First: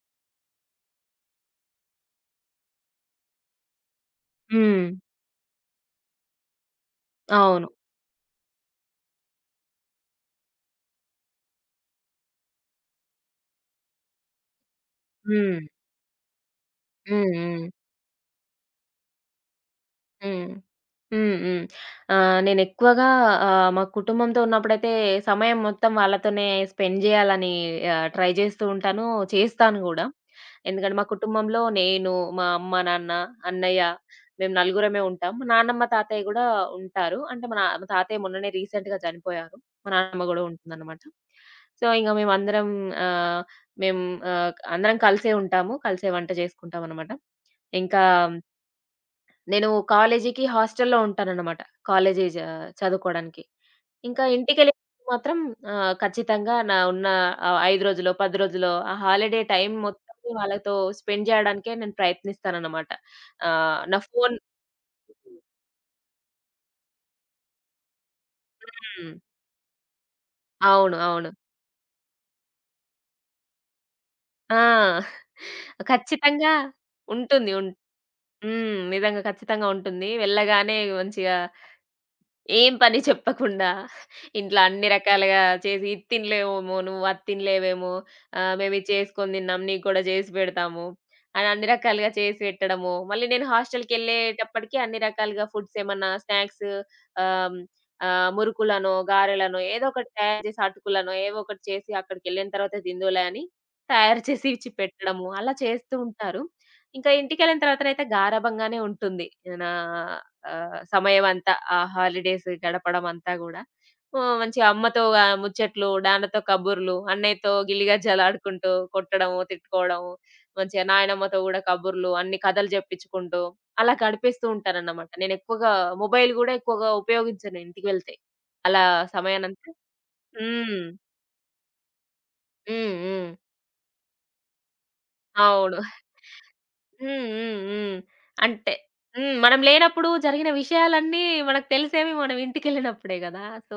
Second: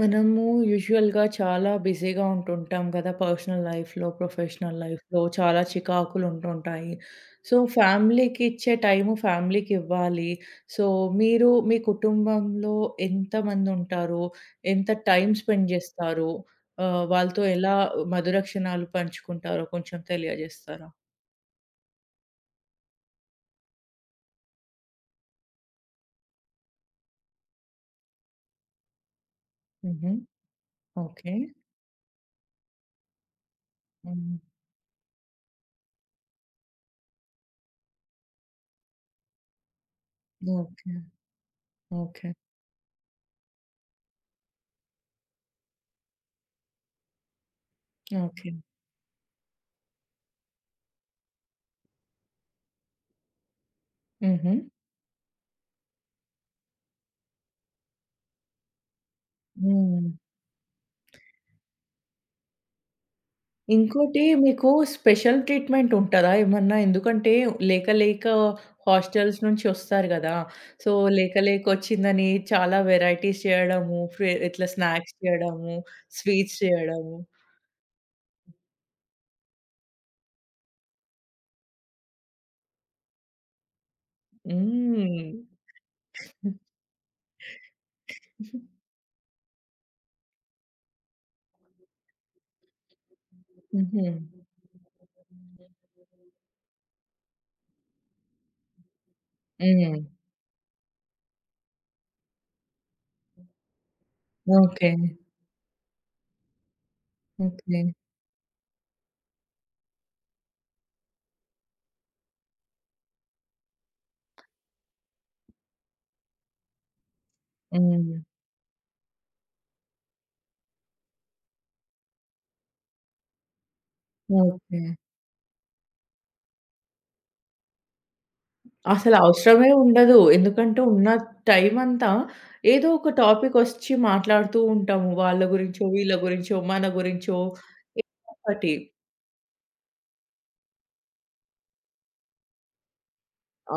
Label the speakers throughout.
Speaker 1: మనము యూజువల్‌గా చాలా బిజీగా ఉంటుంటాం గదా! పర్సనల్ లైఫ్‌లో, ప్రొఫెషనల్
Speaker 2: హ్మ్.
Speaker 1: లైఫ్‌లో చాలా చికాకులు ఉంటుంటాయి. సో,
Speaker 2: అవును.
Speaker 1: ఫ్యామిలీకి ఇచ్చే టైము ఫ్యామిలీకి ఇవ్వాలి. సో, మీరు మీ కుటుంబంలో ఎంతమంది ఉంటారు? ఎంత టైం
Speaker 2: హ్మ్.
Speaker 1: స్పెండ్ జేస్తారు?
Speaker 2: హ్మ్.
Speaker 1: వాళ్ళతో
Speaker 2: హ్మ్.
Speaker 1: ఎలా మధుర క్షణాలు పంచుకుంటారో కొంచెం
Speaker 2: హ్మ్.
Speaker 1: తెలియజేస్తారా?
Speaker 2: హ్మ్. హ్మ్. నేనెక్కువగా మా కుటుంబంతో ఉన్నప్పుడైతే సమయం మొత్తం వాళ్ళతోనే స్పెండ్ జేయాలని ట్రై జేస్తూ ఉంటాను. చేస్తాను గూడా.
Speaker 1: హుహు.
Speaker 2: ఎందుకంటే మా
Speaker 1: ఓకే.
Speaker 2: కుటుంబంలో నేను, మా అమ్మ, నాన్న, అన్నయ్య
Speaker 1: హ్మ్.
Speaker 2: మేము నలుగురమే ఉంటాం. మా నాన్నమ్మ, తాతయ్య గూడా ఉంటారు. అంటే మా తాతయ్య మొన్ననే రీసెంట్‌గా చనిపోయారు. మా నాన్నమ్మ గూడా
Speaker 1: ఓకే.
Speaker 2: ఉంటుందన్నమాట. సో, ఇంక
Speaker 1: ఓకే.
Speaker 2: మేమందరం ఆహ్, మేము అందరం కలిసే ఉంటాము. కలిసే వంట జేసుకుంటామన్నమాట. ఇంకా
Speaker 1: ఓకే.
Speaker 2: నేను కాలేజీకి హాస్టల్‌లో ఉంటాననమాట. కాలేజీ జ చదువుకోడానికి. ఇంకా
Speaker 1: హుహు.
Speaker 2: ఇంటికెళ్ళినప్పుడు మాత్రం ఖచ్చితంగా నా ఉన్న 5 రోజులో, 10 రోజులో ఆ హాలిడే టైం మొత్తం
Speaker 1: హ్మ్.
Speaker 2: వాళ్ళతో స్పెండ్ చేయడానికే నేను ప్రయత్నిస్తాననమాట. నా
Speaker 1: ఇంకోటి
Speaker 2: ఫోను
Speaker 1: మీకు స్పెషల్ ట్రీట్‌మెంట్ ఉంటదా ఏమన్నా? ఎందుకంటే లేక లేక
Speaker 2: హ్మ్.
Speaker 1: హాస్టల్స్ నుంచి వస్తారు గదా! సో,
Speaker 2: అవును. అవును.
Speaker 1: లేక లేక వచ్చిందని చాలా వెరైటీస్ చేయడము,
Speaker 2: ఆ!
Speaker 1: ఇట్లా స్నాక్స్ చేయడము,
Speaker 2: ఖచ్చితంగా
Speaker 1: స్వీట్స్ చేయడము.
Speaker 2: ఉంటుంది. హ్మ్. నిజంగా ఖచ్చితంగా ఉంటుంది. వెళ్ళగానే మంచిగా ఏం పని చెప్పకుండా ఇంట్లో అన్ని
Speaker 1: హ్మ్.
Speaker 2: రకాలుగా చేసి, "ఇది తినలేవేమో, నువ్వు అది తినలేవేమో, మేమిది చేసుకొని తిన్నాం, నీకు కూడా చేసి పెడతాము" అని అన్ని రకాలుగా చేసి పెట్టడము. మళ్ళీ నేను
Speaker 1: హుహు.
Speaker 2: హాస్టల్‌కెళ్ళేటప్పటికి అన్ని రకాలుగా ఫుడ్స్ ఏమన్నా స్నాక్స్ ఆహ్, ఆహ్, మురుకులనో, గారెలనో ఏదో
Speaker 1: హ్మ్.
Speaker 2: ఒకటి తయారు చేసి, అటుకులనో ఏవో ఒకటి చేసి అక్కడికెళ్ళిన తర్వాత తిందువులే అని తయారు చేసి ఇచ్చి
Speaker 1: ఓకే.
Speaker 2: పెట్టడము. అలా చేస్తూ ఉంటారు. ఇంకా ఇంటికెళ్ళిన
Speaker 1: ఓకే.
Speaker 2: తర్వాతనైతే గారాబంగానే ఉంటుంది. నా సమయమంతా ఆ హాలిడేస్ గడపడమంతా గూడా మంచిగా అమ్మతో ముచ్చట్లు, నాన్నతో కబుర్లు, అన్నయ్యతో
Speaker 1: హ్మ్.
Speaker 2: గిల్లిగజ్జలాడుకుంటూ కొట్టడము, తిట్టుకోవడము, మంచిగా నాయనమ్మతో గూడా కబుర్లు, అన్ని కథలు జెప్పించుకుంటూ అలా గడిపేస్తూ
Speaker 1: ఓకే.
Speaker 2: ఉంటానన్నమాట. నేనెక్కువగా మొబైల్ గూడా ఎక్కువగా ఉపయోగించను ఇంటికి వెళ్తే. అలా
Speaker 1: అసలు అవసరమే
Speaker 2: సమయానంతా
Speaker 1: ఉండదు. ఎందుకంటే
Speaker 2: హ్మ్.
Speaker 1: ఉన్న టైమంతా ఏదో
Speaker 2: హ్మ్.
Speaker 1: ఒక
Speaker 2: హ్మ్.
Speaker 1: టాపిక్ ఒచ్చి మాట్లాడుతూ ఉంటాము. వాళ్ళ
Speaker 2: అవును.
Speaker 1: గురించో, వీళ్ళ గురించో, మన
Speaker 2: హ్మ్.
Speaker 1: గురించో
Speaker 2: హ్మ్. హ్మ్.
Speaker 1: ఏదో ఒకటి.
Speaker 2: అంటే హ్మ్. మనం లేనప్పుడు జరిగిన విషయాలన్నీ మనకు తెలిసేవి మనం ఇంటికెళ్ళినప్పుడే గదా! సో,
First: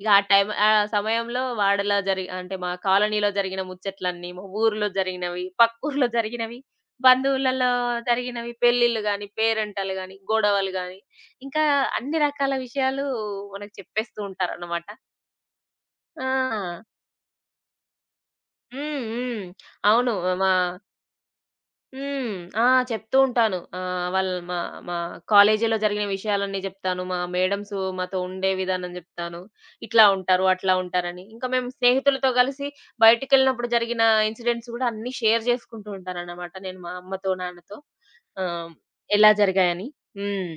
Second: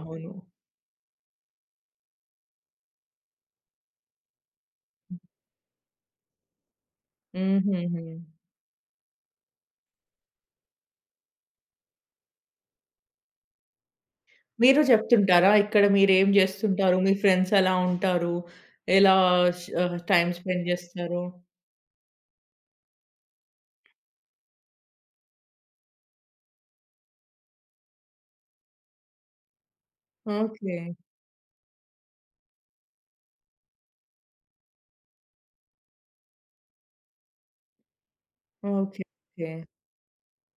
Speaker 2: ఇగ ఆ టైమ్ ఆ సమయంలో వాడలా జరి అంటే మా కాలనీలో జరిగిన ముచ్చట్లన్నీ, మా ఊర్లో జరిగినవి, పక్కూర్లో జరిగినవి, బంధువులలో
Speaker 1: హుహుహు.
Speaker 2: జరిగినవి, పెళ్ళిళ్ళు గాని, పేరంటాలు గాని, గొడవలు గాని, ఇంకా అన్ని రకాల విషయాలు మనకు చెప్పేస్తూ
Speaker 1: మీరు
Speaker 2: ఉంటారన్నమాట.
Speaker 1: చెప్తుంటారా? ఇక్కడ మీరేం
Speaker 2: ఆ!
Speaker 1: జేస్తుంటారు? మీ ఫ్రెండ్స్ ఎలా ఉంటారు?
Speaker 2: హ్మ్.
Speaker 1: ఎలా
Speaker 2: హ్మ్. అవును.
Speaker 1: టైమ్
Speaker 2: మా
Speaker 1: స్పెండ్ జేస్తారు?
Speaker 2: హ్మ్. ఆ! చెప్తూ ఉంటాను. ఆహ్, వాళ్ళ మా మా కాలేజీలో జరిగిన విషయాలన్నీ జెప్తాను. మా మేడమ్స్ మాతో ఉండే విధానం జెప్తాను. ఇట్లా ఉంటారు, అట్లా
Speaker 1: ఓకే.
Speaker 2: ఉంటారని. ఇంకా మేము స్నేహితులతో గలిసి బయటికెళ్ళినప్పుడు జరిగిన ఇన్సిడెంట్స్ గూడా అన్నీ షేర్ జేసుకుంటూ ఉంటాననమాట నేను మా అమ్మతో, నాన్నతో. ఆహ్,
Speaker 1: ఓకే.
Speaker 2: ఎలా
Speaker 1: ఓకే.
Speaker 2: జరిగాయని. హ్మ్.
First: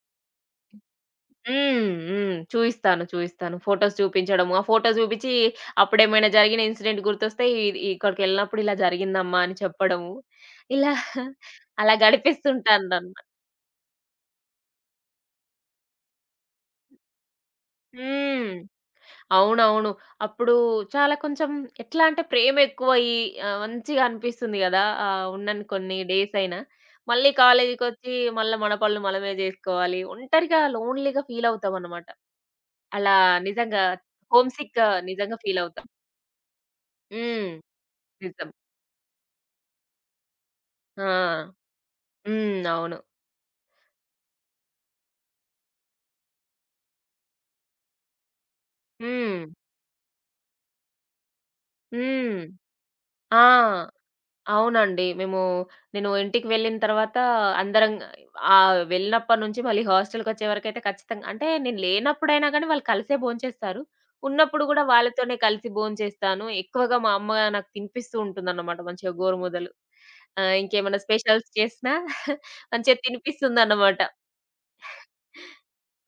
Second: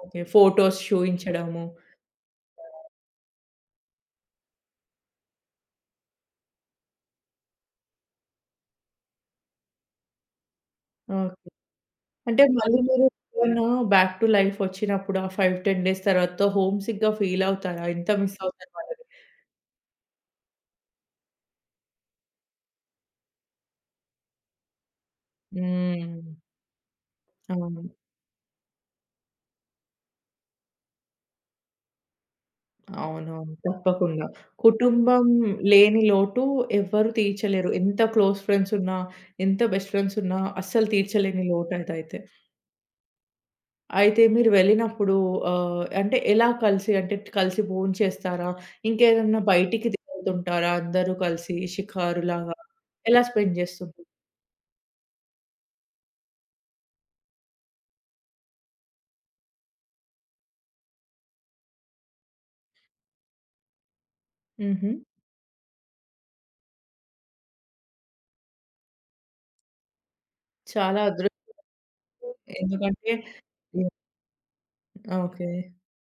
Speaker 1: ఓకే. ఫోటోస్ చూయించడము.
Speaker 2: హ్మ్. హ్మ్. చూయిస్తాను. చూయిస్తాను. ఫోటోస్ చూపించడము. ఆ ఫోటోస్ చూపించి అప్పుడేమైనా జరిగిన ఇన్సిడెంట్ గుర్తొస్తే ఇక్కడికెళ్ళినప్పుడు ఇలా జరిగిందమ్మా అని చెప్పడము. ఇలా
Speaker 1: ఓకే.
Speaker 2: అలా
Speaker 1: అంటే మళ్ళీ
Speaker 2: గడిపిస్తుంటాను
Speaker 1: మీరు
Speaker 2: నన్ను.
Speaker 1: ఎప్పుడన్నా బ్యాక్ టు లైఫ్ వచ్చినప్పుడు ఆ 5, 10 డేస్ తర్వాత హోమ్ సిక్‌గా ఫీల్ అవుతారా? ఎంత మిస్
Speaker 2: హ్మ్.
Speaker 1: అవుతారు వాళ్ళని?
Speaker 2: అవునవును. అప్పుడు చాలా కొంచెం ఎట్లా అంటే ప్రేమ ఎక్కువయ్యి మంచిగా అనిపిస్తుంది గదా! ఉన్నన్ని కొన్ని
Speaker 1: హ్మ్.
Speaker 2: డేస్ అయినా. మళ్ళీ
Speaker 1: అవును.
Speaker 2: కాలేజీకొచ్చి మళ్ళా మన పనులు మనమే జేసుకోవాలి. ఒంటరిగా లోన్‌లీగా ఫీల్ అవుతామన్నమాట. అలా
Speaker 1: అవునవును.
Speaker 2: నిజంగా
Speaker 1: తప్పకుండా.
Speaker 2: హోమ్ సిక్
Speaker 1: కుటుంబం
Speaker 2: నిజంగా ఫీల్ అవుతాం.
Speaker 1: లేని లోటు ఎవ్వరు
Speaker 2: హ్మ్.
Speaker 1: తీర్చలేరు. ఎంత క్లోజ్
Speaker 2: నిజం.
Speaker 1: ఫ్రెండ్స్ ఉన్నా, ఎంత బెస్ట్ ఫ్రెండ్స్ ఉన్నా అస్సలు తీర్చలేని
Speaker 2: ఆ!
Speaker 1: లోటు అదైతే.
Speaker 2: హ్మ్. అవును.
Speaker 1: అయితే మీరు వెళ్ళినప్పుడు అంటే ఎలా కలిసి అంటే కలిసి భోంచేస్తారా? ఇంకేదన్నా
Speaker 2: హ్మ్.
Speaker 1: బయటికి తిరుగుతుంటారా అందరూ కలిసి
Speaker 2: హ్మ్.
Speaker 1: షికారులాగా? ఎలా
Speaker 2: ఆ!
Speaker 1: స్పెండ్ చేస్తుంటారు?
Speaker 2: అవునండి. నేను ఇంటికి వెళ్ళిన తర్వాత అందరం వెళ్ళినప్పటి నుంచి మళ్ళీ హాస్టల్‌కొచ్చే వరకైతే ఖచ్చితంగా అంటే నేను లేనప్పుడైనా గానీ వాళ్ళు కలిసే భోంచేస్తారు. ఉన్నప్పుడు గూడా
Speaker 1: హుహు.
Speaker 2: వాళ్ళతోనే కలిసి భోంచేస్తాను. ఎక్కువగా మా అమ్మ నాకు తినిపిస్తూ ఉంటుందన్నమాట మంచిగా గోరుముద్దలు. ఇంకేమైనా
Speaker 1: చాలా అదృష్టం.
Speaker 2: స్పెషల్స్ చేసినా మంచిగా
Speaker 1: ఎందుకంటే
Speaker 2: తినిపిస్తుందన్నమాట.
Speaker 1: ఓకే.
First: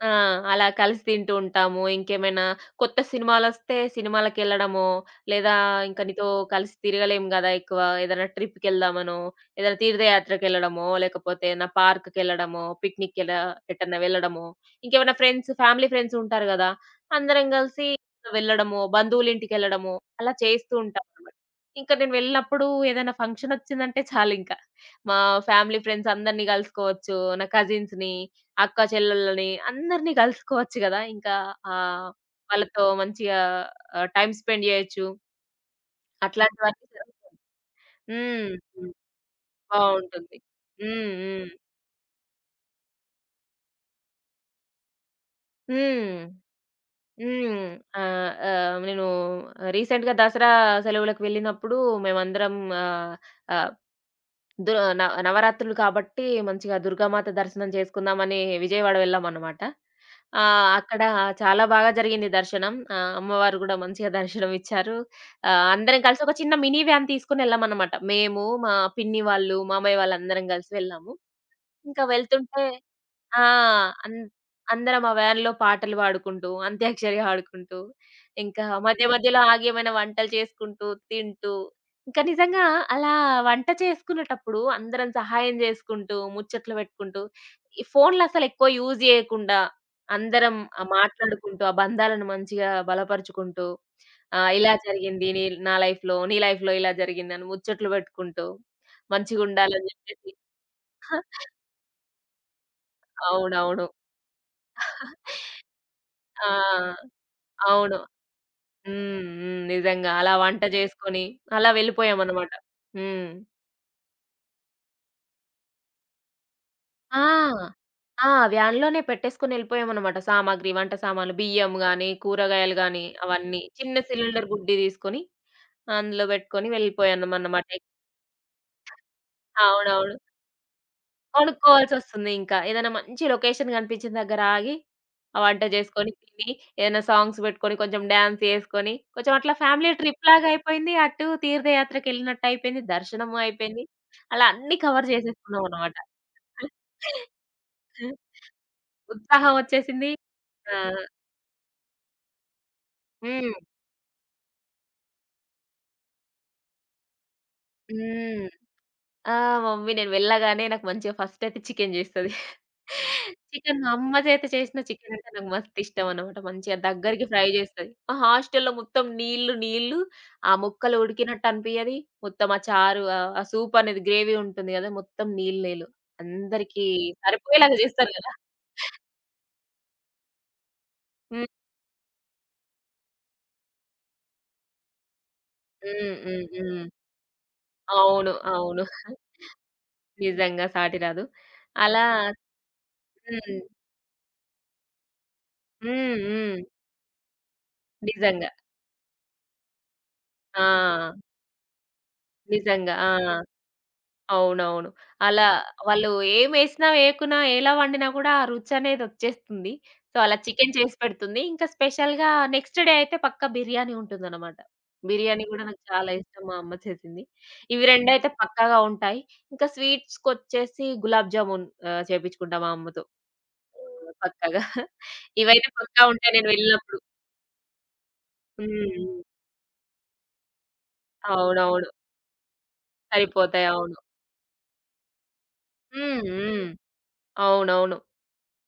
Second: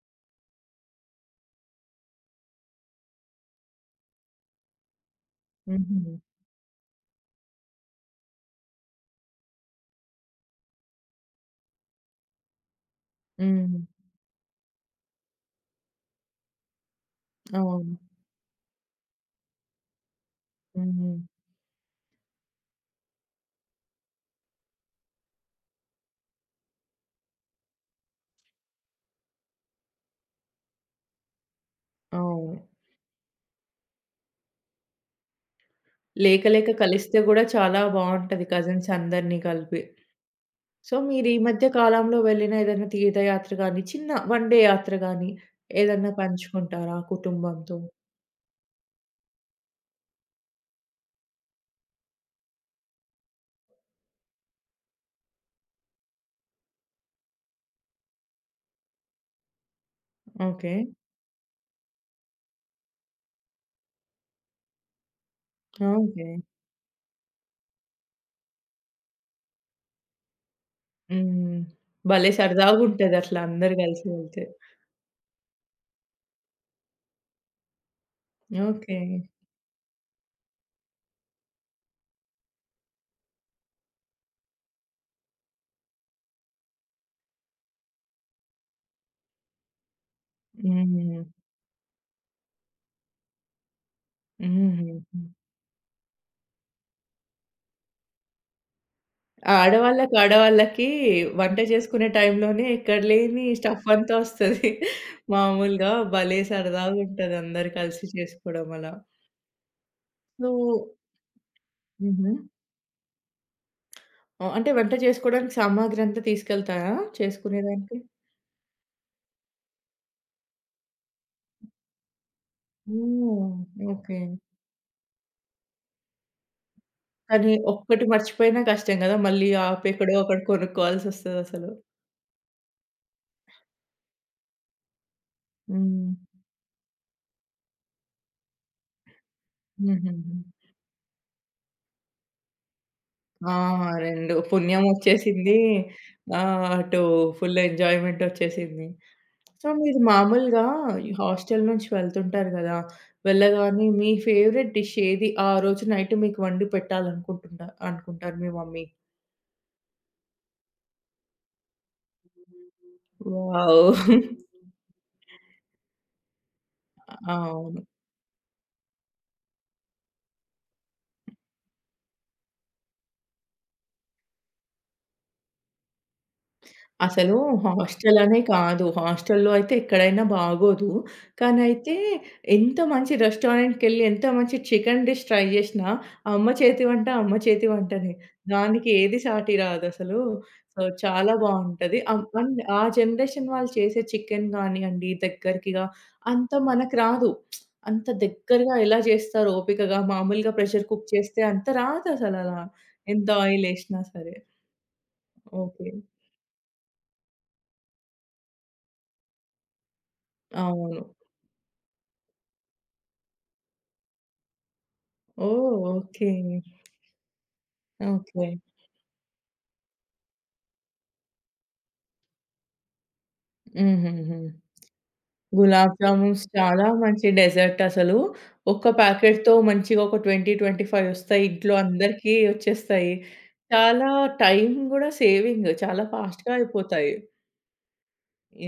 Speaker 2: ఆ! అలా కలిసి తింటూ ఉంటాము. ఇంకేమైనా కొత్త సినిమాలొస్తే సినిమాలకెళ్ళడమో, లేదా ఇంక
Speaker 1: హుహు.
Speaker 2: నీతో కలిసి తిరగలేం గదా! ఎక్కువ. ఏదైనా ట్రిప్‌కెళ్దామనో, ఏదైనా తీర్థయాత్రకెళ్ళడమో, లేకపోతే ఏదైనా పార్క్‌కెళ్ళడమో,
Speaker 1: హ్మ్.
Speaker 2: ఎటన్నా వెళ్ళడమో, ఇంకేమైనా ఫ్రెండ్స్, ఫ్యామిలీ ఫ్రెండ్స్ ఉంటారు గదా! అందరం గలిసి
Speaker 1: అవును.
Speaker 2: వెళ్ళడమో, బంధువులింటికెళ్ళడమో, అలా చేస్తూ
Speaker 1: హ్మ్.
Speaker 2: ఉంటామనమాట. ఇంక నేను వెళ్ళినప్పుడు ఏదైనా ఫంక్షనొచ్చిందంటే చాలింక. మా ఫ్యామిలీ ఫ్రెండ్స్ అందరిని గలుసుకోవచ్చు. నా కజిన్స్‌ని అక్క చెల్లెళ్ళని అందరిని కలుసుకోవచ్చు గదా! ఇంకా ఆహ్,
Speaker 1: అవును.
Speaker 2: వాళ్ళతో మంచిగా టైమ్ స్పెండ్ జేయొచ్చు.
Speaker 1: లేక లేక
Speaker 2: అట్లాంటివన్నీ జరు
Speaker 1: కలిస్తే గూడా చాలా బావుంటది
Speaker 2: హ్మ్. హ్మ్.
Speaker 1: కజిన్స్ అందరిని కలిపి.
Speaker 2: బావుంటుంది.
Speaker 1: సో,
Speaker 2: హ్మ్.
Speaker 1: మీరు ఈ
Speaker 2: హ్మ్.
Speaker 1: మధ్య కాలంలో వెళ్ళిన ఏదైనా తీర్థయాత్ర గాని, చిన్న వన్ డే యాత్ర గాని ఏదన్నా
Speaker 2: హ్మ్.
Speaker 1: పంచుకుంటారా
Speaker 2: హ్మ్.
Speaker 1: కుటుంబంతో?
Speaker 2: ఆహ్, ఆహ్, నేను రీసెంట్‌గా దసరా సెలవులకు వెళ్ళినప్పుడు మేమందరం ఆహ్, ఆహ్ దు న నవరాత్రులు కాబట్టి మంచిగా దుర్గామాత దర్శనం చేసుకుందామని విజయవాడ వెళ్ళామనమాట.
Speaker 1: ఓకే.
Speaker 2: అక్కడ చాలా బాగా జరిగింది దర్శనం. అమ్మవారు గూడా మంచిగా దర్శనం ఇచ్చారు. అందరం కలిసి
Speaker 1: ఓకే.
Speaker 2: ఒక చిన్న మినీ వ్యాన్ తీసుకొని వెళ్ళామనమాట. మేము, మా పిన్ని వాళ్ళు, మామయ్య వాళ్ళందరం కలిసి వెళ్ళాము.
Speaker 1: హ్మ్.
Speaker 2: ఇంకా
Speaker 1: భలే
Speaker 2: వెళ్తుంటే
Speaker 1: సరదాగుంటది అట్లా
Speaker 2: ఆ!
Speaker 1: అందరూ కలిసి
Speaker 2: అన్
Speaker 1: వెళ్తే.
Speaker 2: అందరం ఆ వ్యాన్‌లో పాటలు పాడుకుంటూ, అంత్యాక్షరి ఆడుకుంటూ, ఇంకా
Speaker 1: ఓకే.
Speaker 2: మధ్య మధ్యలో ఆగి ఏమైనా వంటలు చేసుకుంటూ, తింటూ, ఇంకా నిజంగా అలా వంట చేసుకునేటప్పుడు అందరం సహాయం చేసుకుంటూ, ముచ్చట్లు పెట్టుకుంటూ, ఈ ఫోన్‌లు అసలెక్కువ యూజ్ చేయకుండా, అందరం
Speaker 1: హ్మ్.
Speaker 2: మాట్లాడుకుంటూ, ఆ బంధాలను మంచిగా బలపరుచుకుంటూ, ఆహ్, ఇలా
Speaker 1: హుహు.
Speaker 2: జరిగింది నీ నా లైఫ్‌లో, నీ లైఫ్‌లో ఇలా జరిగిందని ముచ్చట్లు పెట్టుకుంటూ,
Speaker 1: ఆ
Speaker 2: మంచిగుండాలని
Speaker 1: ఆడవాళ్ళకి,
Speaker 2: చెప్పేసి
Speaker 1: ఆడవాళ్ళకి వంట చేసుకునే టైంలోనే ఎక్కడ లేని
Speaker 2: అవునవును.
Speaker 1: స్టఫ్ అంతా వస్తది. మామూలుగా భలే
Speaker 2: ఆ!
Speaker 1: సరదాగుంటది అందరూ
Speaker 2: అవును.
Speaker 1: కలిసి చేసుకోవడం అలా.
Speaker 2: హ్మ్. హ్మ్. నిజంగా. అలా
Speaker 1: సో,
Speaker 2: వంట చేసుకొని అలా
Speaker 1: హుహు.
Speaker 2: వెళ్ళిపోయామన్నమాట. హ్మ్.
Speaker 1: అంటే వంట చేసుకోవడానికి సామాగ్రి అంతా తీసుకెళ్తారా
Speaker 2: ఆ!
Speaker 1: చేసుకునేదానికి?
Speaker 2: ఆ! వ్యాన్‌లోనే పెట్టేసుకొని వెళ్ళిపోయామన్నమాట. సామాగ్రి, వంట సామాన్లు, బియ్యం గాని, కూరగాయలు గాని
Speaker 1: ఓహ్!
Speaker 2: అవన్నీ. చిన్న
Speaker 1: ఓకే.
Speaker 2: సిలిండర్ గుడ్డి తీసుకొని అందులో పెట్టుకొని
Speaker 1: కానీ
Speaker 2: వెళ్ళిపోయామన్నమాట.
Speaker 1: ఒక్కటి మర్చిపోయినా కష్టం గదా! మళ్ళీ ఆపి
Speaker 2: అవునవును.
Speaker 1: ఎక్కడో అక్కడ కొనుక్కోవాల్సొస్తదసలు.
Speaker 2: కొనుక్కోవాల్సొస్తుంది ఇంకా. ఏదైనా మంచి లొకేషన్ కనిపించిన దగ్గర ఆగి, ఆ వంట చేసుకొని,
Speaker 1: హ్మ్.
Speaker 2: తిని, ఏదైనా సాంగ్స్ పెట్టుకొని, కొంచెం డాన్స్ చేసుకొని, కొంచెం అట్లా ఫ్యామిలీ
Speaker 1: హుహుహు.
Speaker 2: ట్రిప్‌లాగా అయిపోయింది. అటు తీర్థయాత్రకెళ్ళినట్టు అయిపోయింది. దర్శనము
Speaker 1: ఆ!
Speaker 2: అయిపోయింది.
Speaker 1: 2
Speaker 2: అలా అన్నీ
Speaker 1: పుణ్యం
Speaker 2: కవర్
Speaker 1: ఒచ్చేసింది.
Speaker 2: చేసేసుకున్నాం అన్నమాట.
Speaker 1: ఆహ్, అటు ఫుల్
Speaker 2: హ్మ్.
Speaker 1: ఎంజాయ్‌మెంట్ ఒచ్చేసింది.
Speaker 2: ఉత్సాహం
Speaker 1: సో, మీరు
Speaker 2: వచ్చేసింది.
Speaker 1: మామూలుగా
Speaker 2: ఆ!
Speaker 1: ఈ హాస్టల్ నుంచి వెళ్తుంటారు గదా!
Speaker 2: హ్మ్.
Speaker 1: వెళ్ళగానే మీ ఫేవరెట్ డిష్ ఏది? ఆ రోజు నైట్ మీకు వండి పెట్టాలనుకుంటుంటా అనుకుంటారు
Speaker 2: హ్మ్.
Speaker 1: మీ మమ్మీ?
Speaker 2: ఆ! మమ్మీ నేను వెళ్ళగానే నాకు మంచిగా ఫస్ట్ అయితే చికెన్ చేస్తది. మా
Speaker 1: వావ్!
Speaker 2: అమ్మ చేత చేసిన చికెన్ అంటే నాకు మస్తిష్టమనమాట. మంచిగా దగ్గరికి ఫ్రై
Speaker 1: అవును.
Speaker 2: చేస్తది. మా హాస్టల్‌లో మొత్తం నీళ్లు, నీళ్లు ఆ ముక్కలు ఉడికినట్టు అనిపియది. మొత్తం ఆ చారు ఆ సూప్ అనేది గ్రేవీ ఉంటుంది కదా! మొత్తం నీళ్ళు, నీళ్ళు. అందరికీ
Speaker 1: అసలు
Speaker 2: సరిపోయేలాగా చేస్తారు
Speaker 1: హాస్టల్
Speaker 2: కదా!
Speaker 1: అనే కాదు. హాస్టల్‌లో అయితే ఎక్కడైనా బాగోదు.
Speaker 2: హ్మ్.
Speaker 1: కానీ అయితే ఎంత మంచి రెస్టారెంట్‌కెళ్ళి ఎంత మంచి చికెన్ డిష్ ట్రై చేసినా
Speaker 2: హ్మ్. హ్మ్.
Speaker 1: అమ్మ
Speaker 2: హ్మ్.
Speaker 1: చేతి వంట, అమ్మ చేతి వంటనే.
Speaker 2: అవును. అవును.
Speaker 1: దానికి ఏది సాటి రాదసలు.
Speaker 2: నిజంగా
Speaker 1: సో,
Speaker 2: సాటి రాదు.
Speaker 1: చాలా బావుంటది.
Speaker 2: అలా
Speaker 1: అండ్ ఆ జనరేషన్
Speaker 2: హ్మ్.
Speaker 1: వాళ్ళు చేసే చికెన్ గానియండి, దగ్గరకిగా
Speaker 2: హ్మ్.
Speaker 1: అంత
Speaker 2: హ్మ్.
Speaker 1: మనకు రాదు. అంత
Speaker 2: నిజంగా.
Speaker 1: దగ్గరగా ఎలా చేస్తారు ఓపికగా, మామూలుగా ప్రెషర్ కుక్
Speaker 2: ఆ!
Speaker 1: చేస్తే అంత రాదసలలా.
Speaker 2: నిజంగా. ఆ!
Speaker 1: ఎంత ఆయిల్ ఏసినా సరే.
Speaker 2: అవునవును. అలా
Speaker 1: ఓకే.
Speaker 2: వాళ్ళు ఏమేసినా, వేయకున్నా, ఎలా వండినా కూడా ఆ రుచనేదొచ్చేస్తుంది. సో, అలా చికెన్ చేసి
Speaker 1: అవును.
Speaker 2: పెడుతుంది. ఇంకా స్పెషల్‌గా నెక్స్ట్ డే అయితే పక్కా బిర్యానీ ఉంటుందనమాట. బిర్యానీ కూడా
Speaker 1: ఓహ్!
Speaker 2: నాకు చాలా
Speaker 1: ఓకే.
Speaker 2: ఇష్టం మా అమ్మ చేసింది. ఇవి రెండైతే
Speaker 1: ఓకే.
Speaker 2: పక్కాగా ఉంటాయి. ఇంకా స్వీట్స్‌కొచ్చేసి గులాబ్ జామున్ చేపించుకుంటా మా అమ్మతో.
Speaker 1: హుహుహు.
Speaker 2: పక్కాగా. ఇవైతే
Speaker 1: గులాబ్
Speaker 2: పక్కా ఉంటాయి
Speaker 1: జామున్స్
Speaker 2: నేను
Speaker 1: చాలా
Speaker 2: వెళ్ళినప్పుడు.
Speaker 1: మంచి డెజర్ట్ అసలు. ఒక్క
Speaker 2: హ్మ్.
Speaker 1: ప్యాకెట్‌తో మంచిగా ఒక 20, 25 వస్తాయి. ఇంట్లో
Speaker 2: అవునవును.
Speaker 1: అందరికీ వచ్చేస్తాయి.
Speaker 2: సరిపోతాయి. అవును.
Speaker 1: చాలా టైం గూడా సేవింగ్. చాలా
Speaker 2: హ్మ్.
Speaker 1: ఫాస్ట్‌గా
Speaker 2: హ్మ్.
Speaker 1: అయిపోతాయి.
Speaker 2: అవునవును.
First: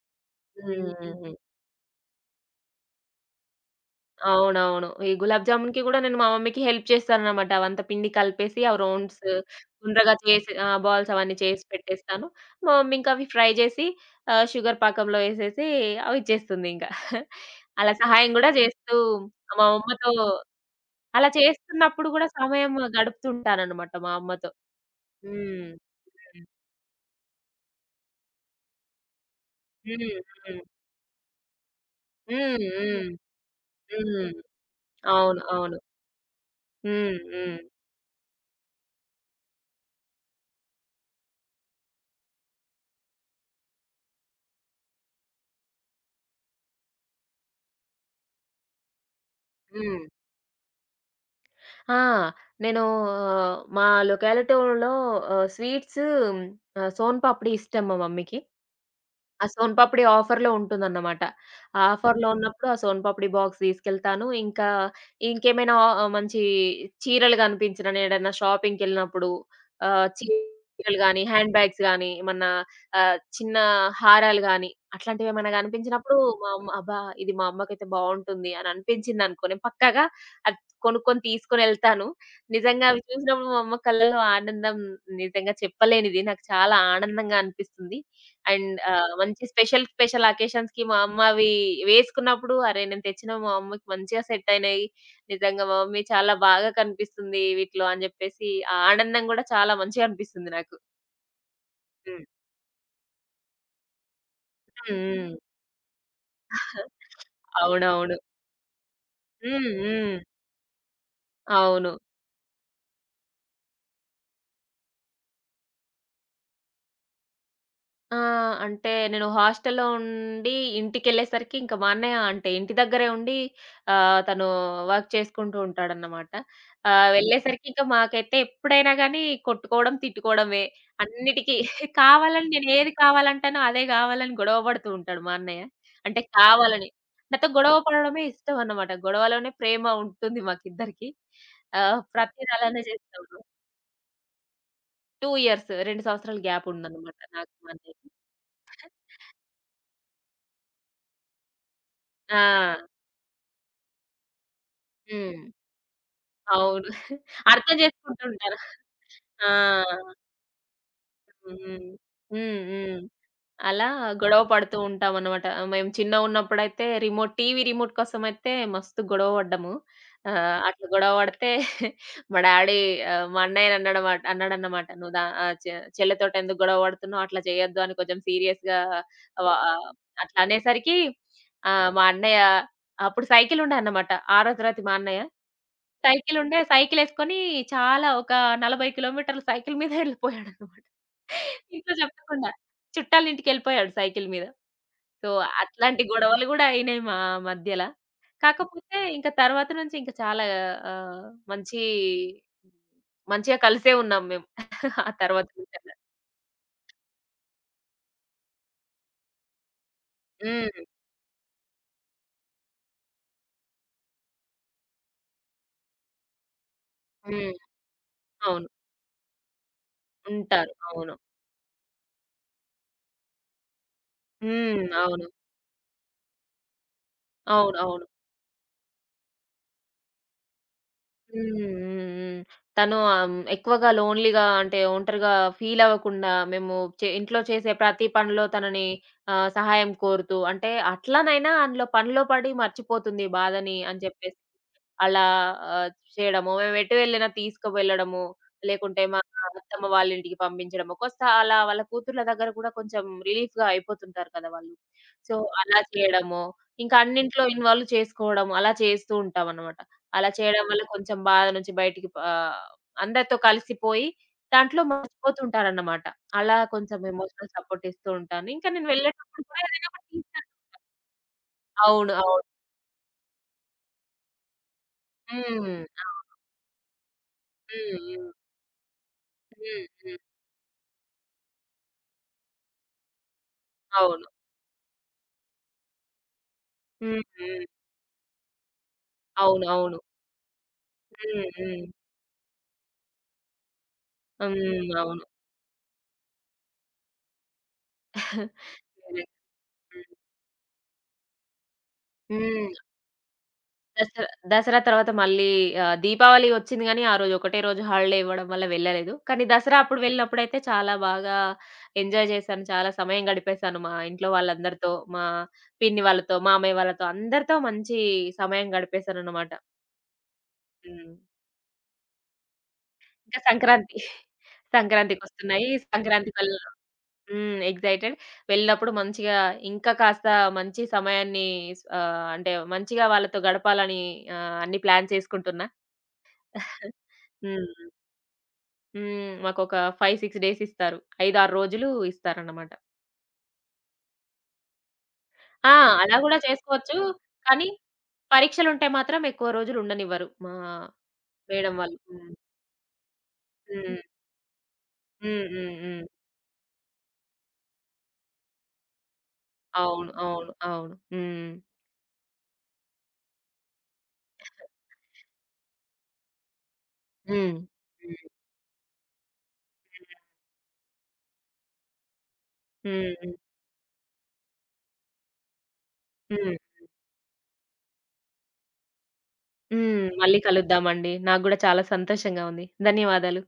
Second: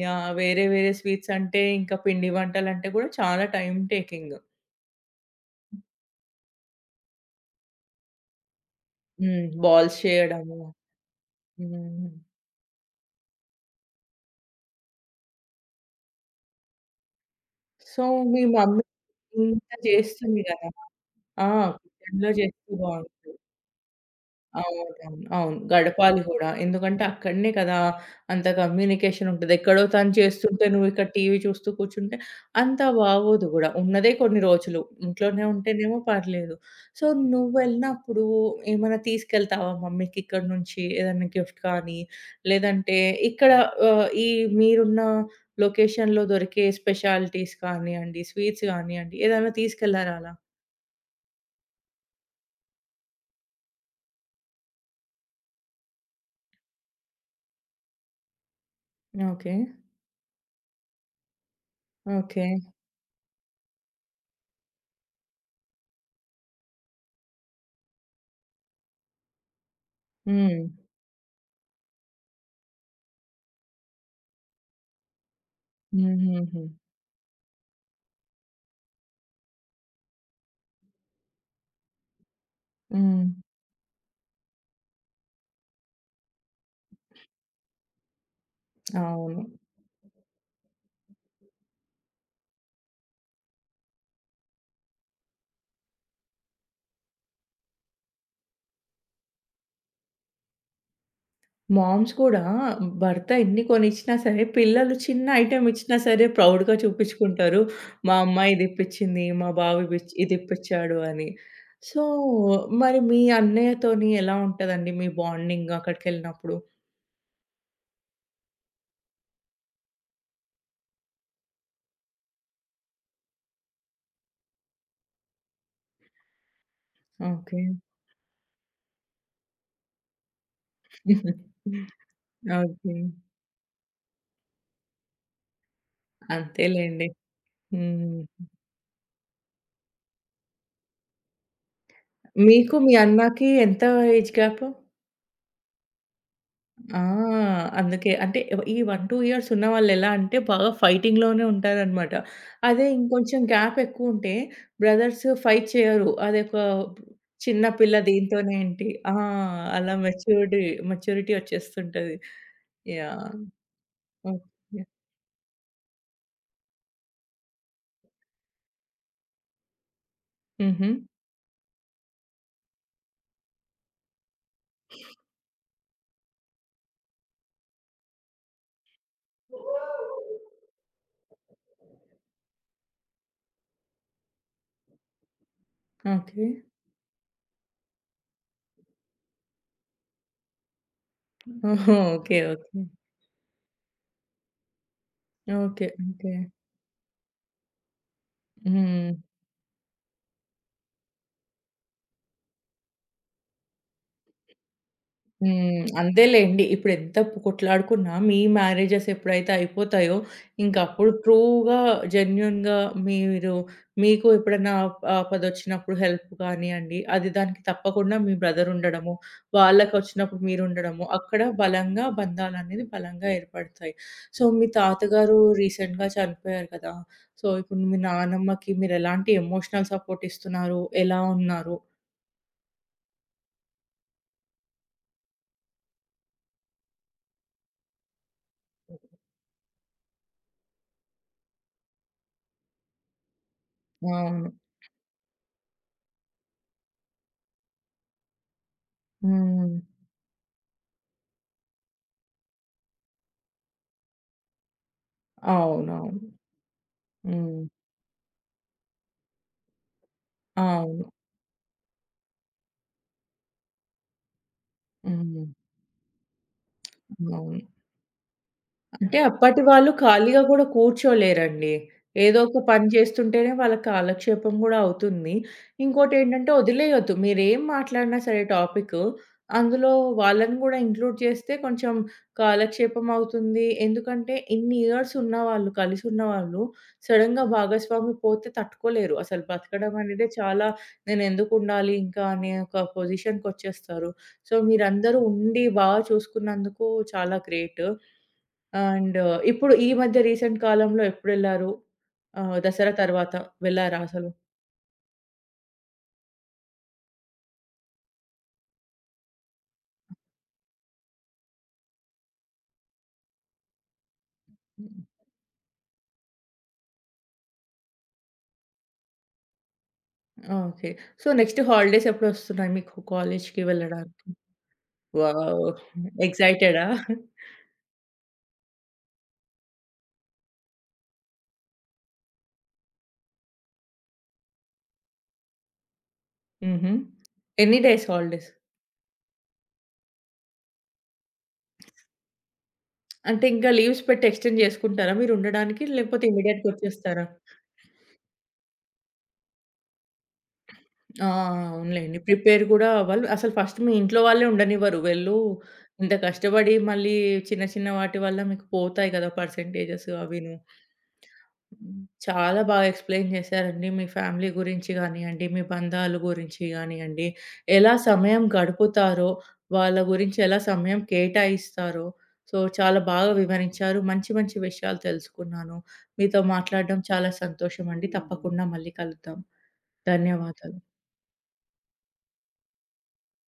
Speaker 1: యాహ్! వేరే వేరే
Speaker 2: హ్మ్.
Speaker 1: స్వీట్స్ అంటే ఇంకా పిండి వంటలంటే గూడా చాలా టైమ్ టేకింగ్.
Speaker 2: అవునవును. ఈ గులాబ్ జామున్‌కి గూడా నేను మా మమ్మీకి హెల్ప్ చేస్తాననమాట. అవంతా పిండి కలిపేసి ఆ రౌండ్స్
Speaker 1: హ్మ్. బాల్స్
Speaker 2: గుండ్రగా చేసి
Speaker 1: చేయడము.
Speaker 2: ఆ! బాల్స్ అవన్నీ చేసి
Speaker 1: హ్మ్.
Speaker 2: పెట్టేస్తాను. మా మమ్మీ ఇంకా అవి ఫ్రై చేసి షుగర్ పాకంలో ఏసేసి అవి ఇచ్చేస్తుందింక. అలా
Speaker 1: సో,
Speaker 2: సహాయం
Speaker 1: మీ
Speaker 2: గూడా
Speaker 1: మమ్మీ
Speaker 2: చేస్తూ మా
Speaker 1: ఇంత
Speaker 2: అమ్మతో
Speaker 1: చేస్తుంది గదా!
Speaker 2: అలా
Speaker 1: ఆ!
Speaker 2: చేస్తున్నప్పుడు గూడా
Speaker 1: కిచెన్‌లో చేస్తే
Speaker 2: సమయం
Speaker 1: బావుంటది.
Speaker 2: గడుపుతుంటాననమాట మా అమ్మతో.
Speaker 1: అవునవును. అవును.
Speaker 2: హ్మ్.
Speaker 1: గడపాలి
Speaker 2: హ్మ్.
Speaker 1: గూడా. ఎందుకంటే అక్కడనే కదా! అంత కమ్యూనికేషన్ ఉంటది. ఎక్కడో తను
Speaker 2: హ్మ్. హ్మ్.
Speaker 1: చేస్తుంటే నువ్విక్కడ టీవీ చూస్తూ కూర్చుంటే
Speaker 2: హ్మ్.
Speaker 1: అంత
Speaker 2: హ్మ్.
Speaker 1: బాగోదు గూడా. ఉన్నదే
Speaker 2: హ్మ్.
Speaker 1: కొన్ని రోజులు.
Speaker 2: అవును.
Speaker 1: ఇంట్లోనే
Speaker 2: అవును.
Speaker 1: ఉంటేనేమో పర్లేదు. సో,
Speaker 2: హ్మ్. హ్మ్.
Speaker 1: నువ్వెళ్ళినప్పుడు ఏమైనా తీసుకెళ్తావా మమ్మీకి ఇక్కడి నుంచి? ఏదైనా గిఫ్ట్ కానీ, లేదంటే ఇక్కడ ఆహ్, ఈ మీరున్న లొకేషన్‌లో దొరికే స్పెషాలిటీస్ కానియండి, స్వీట్స్ కానియండి ఏదైనా
Speaker 2: హ్మ్.
Speaker 1: తీసుకెళ్లారా అలా?
Speaker 2: ఆ! నేను మా లొకాలిటీలో స్వీట్స్ సోన్ పాపిడి ఇష్టం మా మమ్మీకి. ఆ
Speaker 1: ఓకే.
Speaker 2: సోన్ పాపిడి ఆఫర్‌లో ఉంటుందన్నమాట. ఆ ఆఫర్‌లో ఓకే.
Speaker 1: ఓకే.
Speaker 2: ఉన్నప్పుడు ఆ సోన్ పాపిడి బాక్స్ తీసుకెళ్తాను. ఇంకా ఇంకేమైనా ఆ మంచి చీరలు కనిపించిన నేడైనా షాపింగ్‌కెళ్ళినప్పుడు
Speaker 1: హ్మ్.
Speaker 2: చీరలు గాని, హ్యాండ్ బ్యాగ్స్ గాని, ఏమన్నా చిన్న హారాలు గాని అట్లాంటివేమన్నా కనిపించినప్పుడు మా
Speaker 1: హుహుహు.
Speaker 2: అమ్మ అబ్బా! ఇది మా అమ్మకైతే బావుంటుంది అని అనిపించిందనుకో నేను పక్కాగా అది కొనుక్కొని తీసుకొనెళ్తాను. నిజంగా అవి
Speaker 1: హ్మ్.
Speaker 2: చూసినప్పుడు మా అమ్మ కళ్ళలో ఆనందం నిజంగా చెప్పలేనిది. నాకు చాలా ఆనందంగా అనిపిస్తుంది. అండ్ ఆహ్,
Speaker 1: అవును.
Speaker 2: మంచి స్పెషల్, స్పెషల్ అకేషన్స్‌కి మా అమ్మ అవి వేసుకున్నప్పుడు అరే! నేను తెచ్చినవి మా అమ్మకి మంచిగా సెట్ అయినాయి. నిజంగా మా మమ్మీ చాలా బాగా కనిపిస్తుంది వీటిలో అని చెప్పేసి ఆ ఆనందం కూడా చాలా మంచిగా అనిపిస్తుంది నాకు.
Speaker 1: మామ్స్
Speaker 2: హ్మ్.
Speaker 1: కూడా భర్త ఎన్ని కొనిచ్చినా సరే, పిల్లలు చిన్న
Speaker 2: హ్మ్.
Speaker 1: ఐటెమ్ ఇచ్చినా సరే
Speaker 2: హ్మ్.
Speaker 1: ప్రౌడ్‌గా చూపించుకుంటారు. మా
Speaker 2: అవునవును.
Speaker 1: అమ్మాయి ఇదిప్పించింది, మా
Speaker 2: హ్మ్.
Speaker 1: బావ
Speaker 2: హ్మ్.
Speaker 1: ఇదిప్పించాడు అని.
Speaker 2: అవును.
Speaker 1: సో, మరి మీ అన్నయ్యతోని ఎలా ఉంటదండి మీ బాండింగ్ అక్కడికెళ్ళినప్పుడు?
Speaker 2: ఆ! అంటే నేను హాస్టల్‌లో ఉండి ఇంటికెళ్ళేసరికి ఇంక మా అన్నయ్య అంటే ఇంటి దగ్గరే ఉండి తను వర్క్ చేసుకుంటూ ఉంటాడన్నమాట. ఓకే.
Speaker 1: ఓకే.
Speaker 2: వెళ్ళేసరికి ఇంక మాకైతే ఎప్పుడైనా గానీ కొట్టుకోవడం, తిట్టుకోవడమే. అన్నిటికి కావాలని నేను ఏది
Speaker 1: ఓకే.
Speaker 2: కావాలంటానో అదే కావాలని గొడవ పడుతూ ఉంటాడు మా అన్నయ్య. అంటే కావాలని.
Speaker 1: అంతేలెండి.
Speaker 2: నాతో గొడవ పడడమే
Speaker 1: హ్మ్.
Speaker 2: ఇష్టం అన్నమాట. గొడవలోనే ప్రేమ ఉంటుంది మాకిద్దరికి. ప్రతీది
Speaker 1: మీకు
Speaker 2: అలానే
Speaker 1: మీ
Speaker 2: చేస్తాము.
Speaker 1: అన్నకి ఎంత ఏజ్ గ్యాప్?
Speaker 2: 2 సంవత్సరాలు గ్యాప్
Speaker 1: ఆ!
Speaker 2: ఉందన్నమాట నాకు మా అన్నయ్యకి.
Speaker 1: అందుకే. అంటే ఈ 1, 2 ఇయర్స్ ఉన్నవాళ్ళు ఎలా అంటే బాగా ఫైటింగ్‌లోనే ఉంటారనమాట.
Speaker 2: ఆ!
Speaker 1: అదే ఇంకొంచెం గ్యాప్ ఎక్కువుంటే బ్రదర్స్
Speaker 2: హ్మ్.
Speaker 1: ఫైట్ చేయరు. అదొక
Speaker 2: అవును.
Speaker 1: చిన్న
Speaker 2: అర్థం
Speaker 1: పిల్ల దీంతోనే
Speaker 2: చేసుకుంటుంటారు.
Speaker 1: ఏంటి ఆ!
Speaker 2: ఆ!
Speaker 1: అలా మెచ్యూరిటీ మెచ్యూరిటీ
Speaker 2: హ్మ్.
Speaker 1: వచ్చేస్తుంటది.
Speaker 2: హ్మ్. హ్మ్.
Speaker 1: యాహ్!
Speaker 2: అలా గొడవ పడుతూ
Speaker 1: ఓకే.
Speaker 2: ఉంటామనమాట. మేము చిన్నగున్నప్పుడైతే టీవీ రిమోట్ కోసమయితే మస్తు గొడవ పడ్డాము. ఆహ్, అట్లా
Speaker 1: హుహు.
Speaker 2: గొడవ పడితే మా డాడీ మా అన్నయ్య అన్నాడన్నమాట. "నువ్వు దా ఆహ్, చె చెల్లెతోటెందుకు గొడవ పడుతున్నావు? అట్లా చేయొద్దు" అని కొంచెం సీరియస్‌గా వ అట్లా అనేసరికి మా అన్నయ్య అప్పుడు సైకిలుండే అన్నమాట. 6వ తరగతి మా అన్నయ్య.
Speaker 1: ఓకే.
Speaker 2: సైకిలేసుకొని చాలా ఒక 40 కిలోమీటర్లు సైకిల్ మీద ఎళ్ళిపోయాడనమాట. ఇంట్లో
Speaker 1: ఓహో! ఓకే.
Speaker 2: చెప్పకుండా.
Speaker 1: ఓకే.
Speaker 2: చుట్టాలింటికెళ్ళిపోయాడు సైకిల్ మీద. So,
Speaker 1: okay.
Speaker 2: అట్లాంటి
Speaker 1: ఓకే.
Speaker 2: గొడవలు గూడా అయినాయి మా మధ్యల. కాకపోతే
Speaker 1: హ్మ్.
Speaker 2: ఇంక తర్వాత నుంచి ఇంక చాలా ఆహ్, మంచి మంచిగా కలిసే ఉన్నాం మేము. ఆ తర్వాత
Speaker 1: హ్మ్.
Speaker 2: నుంచలా.
Speaker 1: అంతేలేండి. ఇప్పుడెంత కొట్లాడుకున్నా మీ మ్యారేజెస్ ఎప్పుడైతే అయిపోతాయో,
Speaker 2: హ్మ్.
Speaker 1: ఇంకప్పుడు ట్రూ‌గా, జెన్యూన్‌గా మీరు మీకు ఎప్పుడన్నా ఆపదొచ్చినప్పుడు హెల్ప్ కానియండి, అది
Speaker 2: హ్మ్.
Speaker 1: దానికి తప్పకుండా మీ
Speaker 2: అవును.
Speaker 1: బ్రదర్ ఉండడము, వాళ్ళకొచ్చినప్పుడు
Speaker 2: ఉంటారు.
Speaker 1: మీరుండడము,
Speaker 2: అవును.
Speaker 1: అక్కడ బలంగా బంధాలనేవి బలంగా ఏర్పడతాయి. సో, మీ
Speaker 2: హ్మ్. అవును.
Speaker 1: తాతగారు రీసెంట్‌గా చనిపోయారు కదా! సో, ఇప్పుడు మీ
Speaker 2: అవునవును.
Speaker 1: నానమ్మకి మీరెలాంటి ఎమోషనల్ సపోర్ట్ ఇస్తున్నారు? ఎలా
Speaker 2: హ్మ్. హ్మ్.
Speaker 1: ఉన్నారు?
Speaker 2: హ్మ్. తను ఎక్కువగా లోన్‌లీగా అంటే ఒంటరిగా ఫీల్ అవ్వకుండా మేము ఇంట్లో చేసే ప్రతి పనిలో తనని సహాయం కోరుతూ అంటే అట్లనైనా అందులో పనిలో పడి మర్చిపోతుంది బాధని అని చెప్పేసి.
Speaker 1: అవును.
Speaker 2: అలా ఆహ్, చేయడము. మేము ఎటు వెళ్ళినా తీసుకువెళ్ళడము. లేకుంటే మా
Speaker 1: హ్మ్.
Speaker 2: అత్తమ్మ వాళ్ళ ఇంటికి పంపించడము. కొంత అలా వాళ్ళ కూతుర్ల దగ్గర కూడా కొంచెం రిలీఫ్‌గా అయిపోతుంటారు కదా! వాళ్ళు. సో, అలా
Speaker 1: అవునవును.
Speaker 2: చేయడము. ఇంకా అన్నింట్లో
Speaker 1: హ్మ్.
Speaker 2: ఇన్వాల్వ్ చేసుకోవడం. అలా చేస్తూ ఉంటామనమాట. అలా చేయడం వల్ల
Speaker 1: అవును.
Speaker 2: కొంచెం బాధ నుంచి బయటికి అందరితో కలిసిపోయి దాంట్లో
Speaker 1: హ్మ్.
Speaker 2: మర్చిపోతుంటారన్నమాట. అలా కొంచెం ఎమోషనల్
Speaker 1: అవును.
Speaker 2: సపోర్ట్ ఇస్తూ ఉంటాను. ఇంకా నేను
Speaker 1: అంటే
Speaker 2: వెళ్ళేటప్పుడు
Speaker 1: అప్పటి
Speaker 2: కూడా ఏదైనా
Speaker 1: వాళ్ళు
Speaker 2: ఒకటి
Speaker 1: ఖాళీగా గూడా కూర్చోలేరండి.
Speaker 2: అవును.
Speaker 1: ఏదో
Speaker 2: అవును.
Speaker 1: ఒక పని చేస్తుంటేనే వాళ్ళకి కాలక్షేపం గూడా అవుతుంది.
Speaker 2: హ్మ్. అవును.
Speaker 1: ఇంకోటేంటంటే వదిలేయొద్దు. మీరేం
Speaker 2: హ్మ్.
Speaker 1: మాట్లాడినా
Speaker 2: హ్మ్.
Speaker 1: సరే టాపికు,
Speaker 2: హ్మ్.
Speaker 1: అందులో
Speaker 2: హ్మ్.
Speaker 1: వాళ్ళని గూడా ఇంక్లూడ్ చేస్తే కొంచెం కాలక్షేపం అవుతుంది.
Speaker 2: అవును.
Speaker 1: ఎందుకంటే ఇన్ని ఇయర్స్ ఉన్నవాళ్ళు, కలిసి ఉన్నవాళ్ళు
Speaker 2: హ్మ్.
Speaker 1: సడెన్‌గా
Speaker 2: హ్మ్.
Speaker 1: భాగస్వామి పోతే తట్టుకోలేరు. అసలు
Speaker 2: అవును.
Speaker 1: బ్రతకడం
Speaker 2: అవును.
Speaker 1: అనేది చాలా
Speaker 2: హ్మ్. హ్మ్.
Speaker 1: నేనెందుకుండాలి ఇంకా అనే ఒక పొజిషన్‌కొచ్చేస్తారు. సో,
Speaker 2: హ్మ్.
Speaker 1: మీరందరూ
Speaker 2: అవును.
Speaker 1: ఉండి బాగా చూసుకున్నందుకు చాలా గ్రేట్. అండ్
Speaker 2: నిజమే.
Speaker 1: ఇప్పుడు ఈ
Speaker 2: హ్మ్.
Speaker 1: మధ్య రీసెంట్ కాలంలో ఎప్పుడెళ్లారు?
Speaker 2: హ్మ్.
Speaker 1: దసరా తర్వాత వెళ్లారా
Speaker 2: దసరా
Speaker 1: అసలు?
Speaker 2: దసరా తర్వాత మళ్ళీ దీపావళి వచ్చింది గానీ, ఆ రోజు ఒకటే రోజు హాలిడే ఇవ్వడం వల్ల వెళ్ళలేదు. కానీ దసరా అప్పుడు వెళ్ళినప్పుడైతే చాలా బాగా ఎంజాయ్ చేశాను. చాలా సమయం గడిపేశాను మా ఇంట్లో వాళ్ళందరితో, మా పిన్ని వాళ్ళతో, మామయ్య వాళ్ళతో అందరితో మంచి సమయం గడిపేశానన్నమాట.
Speaker 1: ఓకే.
Speaker 2: హ్మ్.
Speaker 1: సో, నెక్స్ట్ హాలిడేస్ ఎప్పుడొస్తున్నాయి మీకు
Speaker 2: ఇంకా
Speaker 1: కాలేజ్‌కి
Speaker 2: సంక్రాంతి.
Speaker 1: వెళ్ళడానికి? వావ్!
Speaker 2: సంక్రాంతికొస్తున్నాయి. సంక్రాంతికల్లా
Speaker 1: ఎక్సైటెడా?
Speaker 2: హ్మ్. ఎక్సైటెడ్. వెళ్ళినప్పుడు మంచిగా ఇంకా కాస్త మంచి సమయాన్ని అంటే మంచిగా వాళ్ళతో గడపాలని అన్ని ప్లాన్ చేసుకుంటున్నా.
Speaker 1: హుహు.
Speaker 2: హ్మ్.
Speaker 1: ఎన్ని డేస్ హాలిడేస్?
Speaker 2: హ్మ్. మాకొక 5, 6 డేస్ ఇస్తారు. 5, 6 రోజులు ఇస్తారన్నమాట.
Speaker 1: అంటే ఇంకా లీవ్స్ పెట్టి ఎక్స్‌టెండ్ చేసుకుంటారా మీరు
Speaker 2: ఆ!
Speaker 1: ఉండడానికి?
Speaker 2: అలా
Speaker 1: లేకపోతే
Speaker 2: గూడా
Speaker 1: ఇమ్మీడియేట్‌గా
Speaker 2: చేసుకోవచ్చు.
Speaker 1: వచ్చేస్తారా?
Speaker 2: కానీ పరీక్షలుంటే మాత్రం ఎక్కువ రోజులు ఉండనివ్వరు మా
Speaker 1: ఆ!
Speaker 2: మేడం వాళ్ళు.
Speaker 1: అవునులెండి.
Speaker 2: హ్మ్.
Speaker 1: ప్రిపేర్ కూడా అవ్వాలి. అసలు ఫస్ట్ మీ
Speaker 2: హ్మ్.
Speaker 1: ఇంట్లో వాళ్ళే ఉండనివ్వరు. వెళ్ళు
Speaker 2: హ్మ్. హ్మ్. హ్మ్.
Speaker 1: ఇంత కష్టపడి మళ్ళీ చిన్న చిన్న వాటి వల్ల మీకు పోతాయి కదా! పర్సెంటేజెస్
Speaker 2: అవును. అవును.
Speaker 1: అవిను.
Speaker 2: అవును. హ్మ్.
Speaker 1: హ్మ్. చాలా బాగా ఎక్స్‌ప్లెయిన్ చేశారండి. మీ ఫ్యామిలీ గురించి గానియండి, మీ బంధాల గురించి గానియండి,
Speaker 2: హ్మ్.
Speaker 1: ఎలా
Speaker 2: హ్మ్.
Speaker 1: సమయం గడుపుతారో, వాళ్ళ గురించి ఎలా సమయం కేటాయిస్తారో, సో, చాలా
Speaker 2: హ్మ్.
Speaker 1: బాగా
Speaker 2: హ్మ్.
Speaker 1: వివరించారు. మంచి మంచి విషయాలు తెలుసుకున్నాను. మీతో
Speaker 2: హ్మ్.
Speaker 1: మాట్లాడడం చాలా సంతోషమండి. తప్పకుండా మళ్ళీ కలుద్దాం.
Speaker 2: హ్మ్. మళ్ళీ
Speaker 1: ధన్యవాదాలు.
Speaker 2: కలుద్దామండి. నాకు గూడా చాలా సంతోషంగా ఉంది. ధన్యవాదాలు.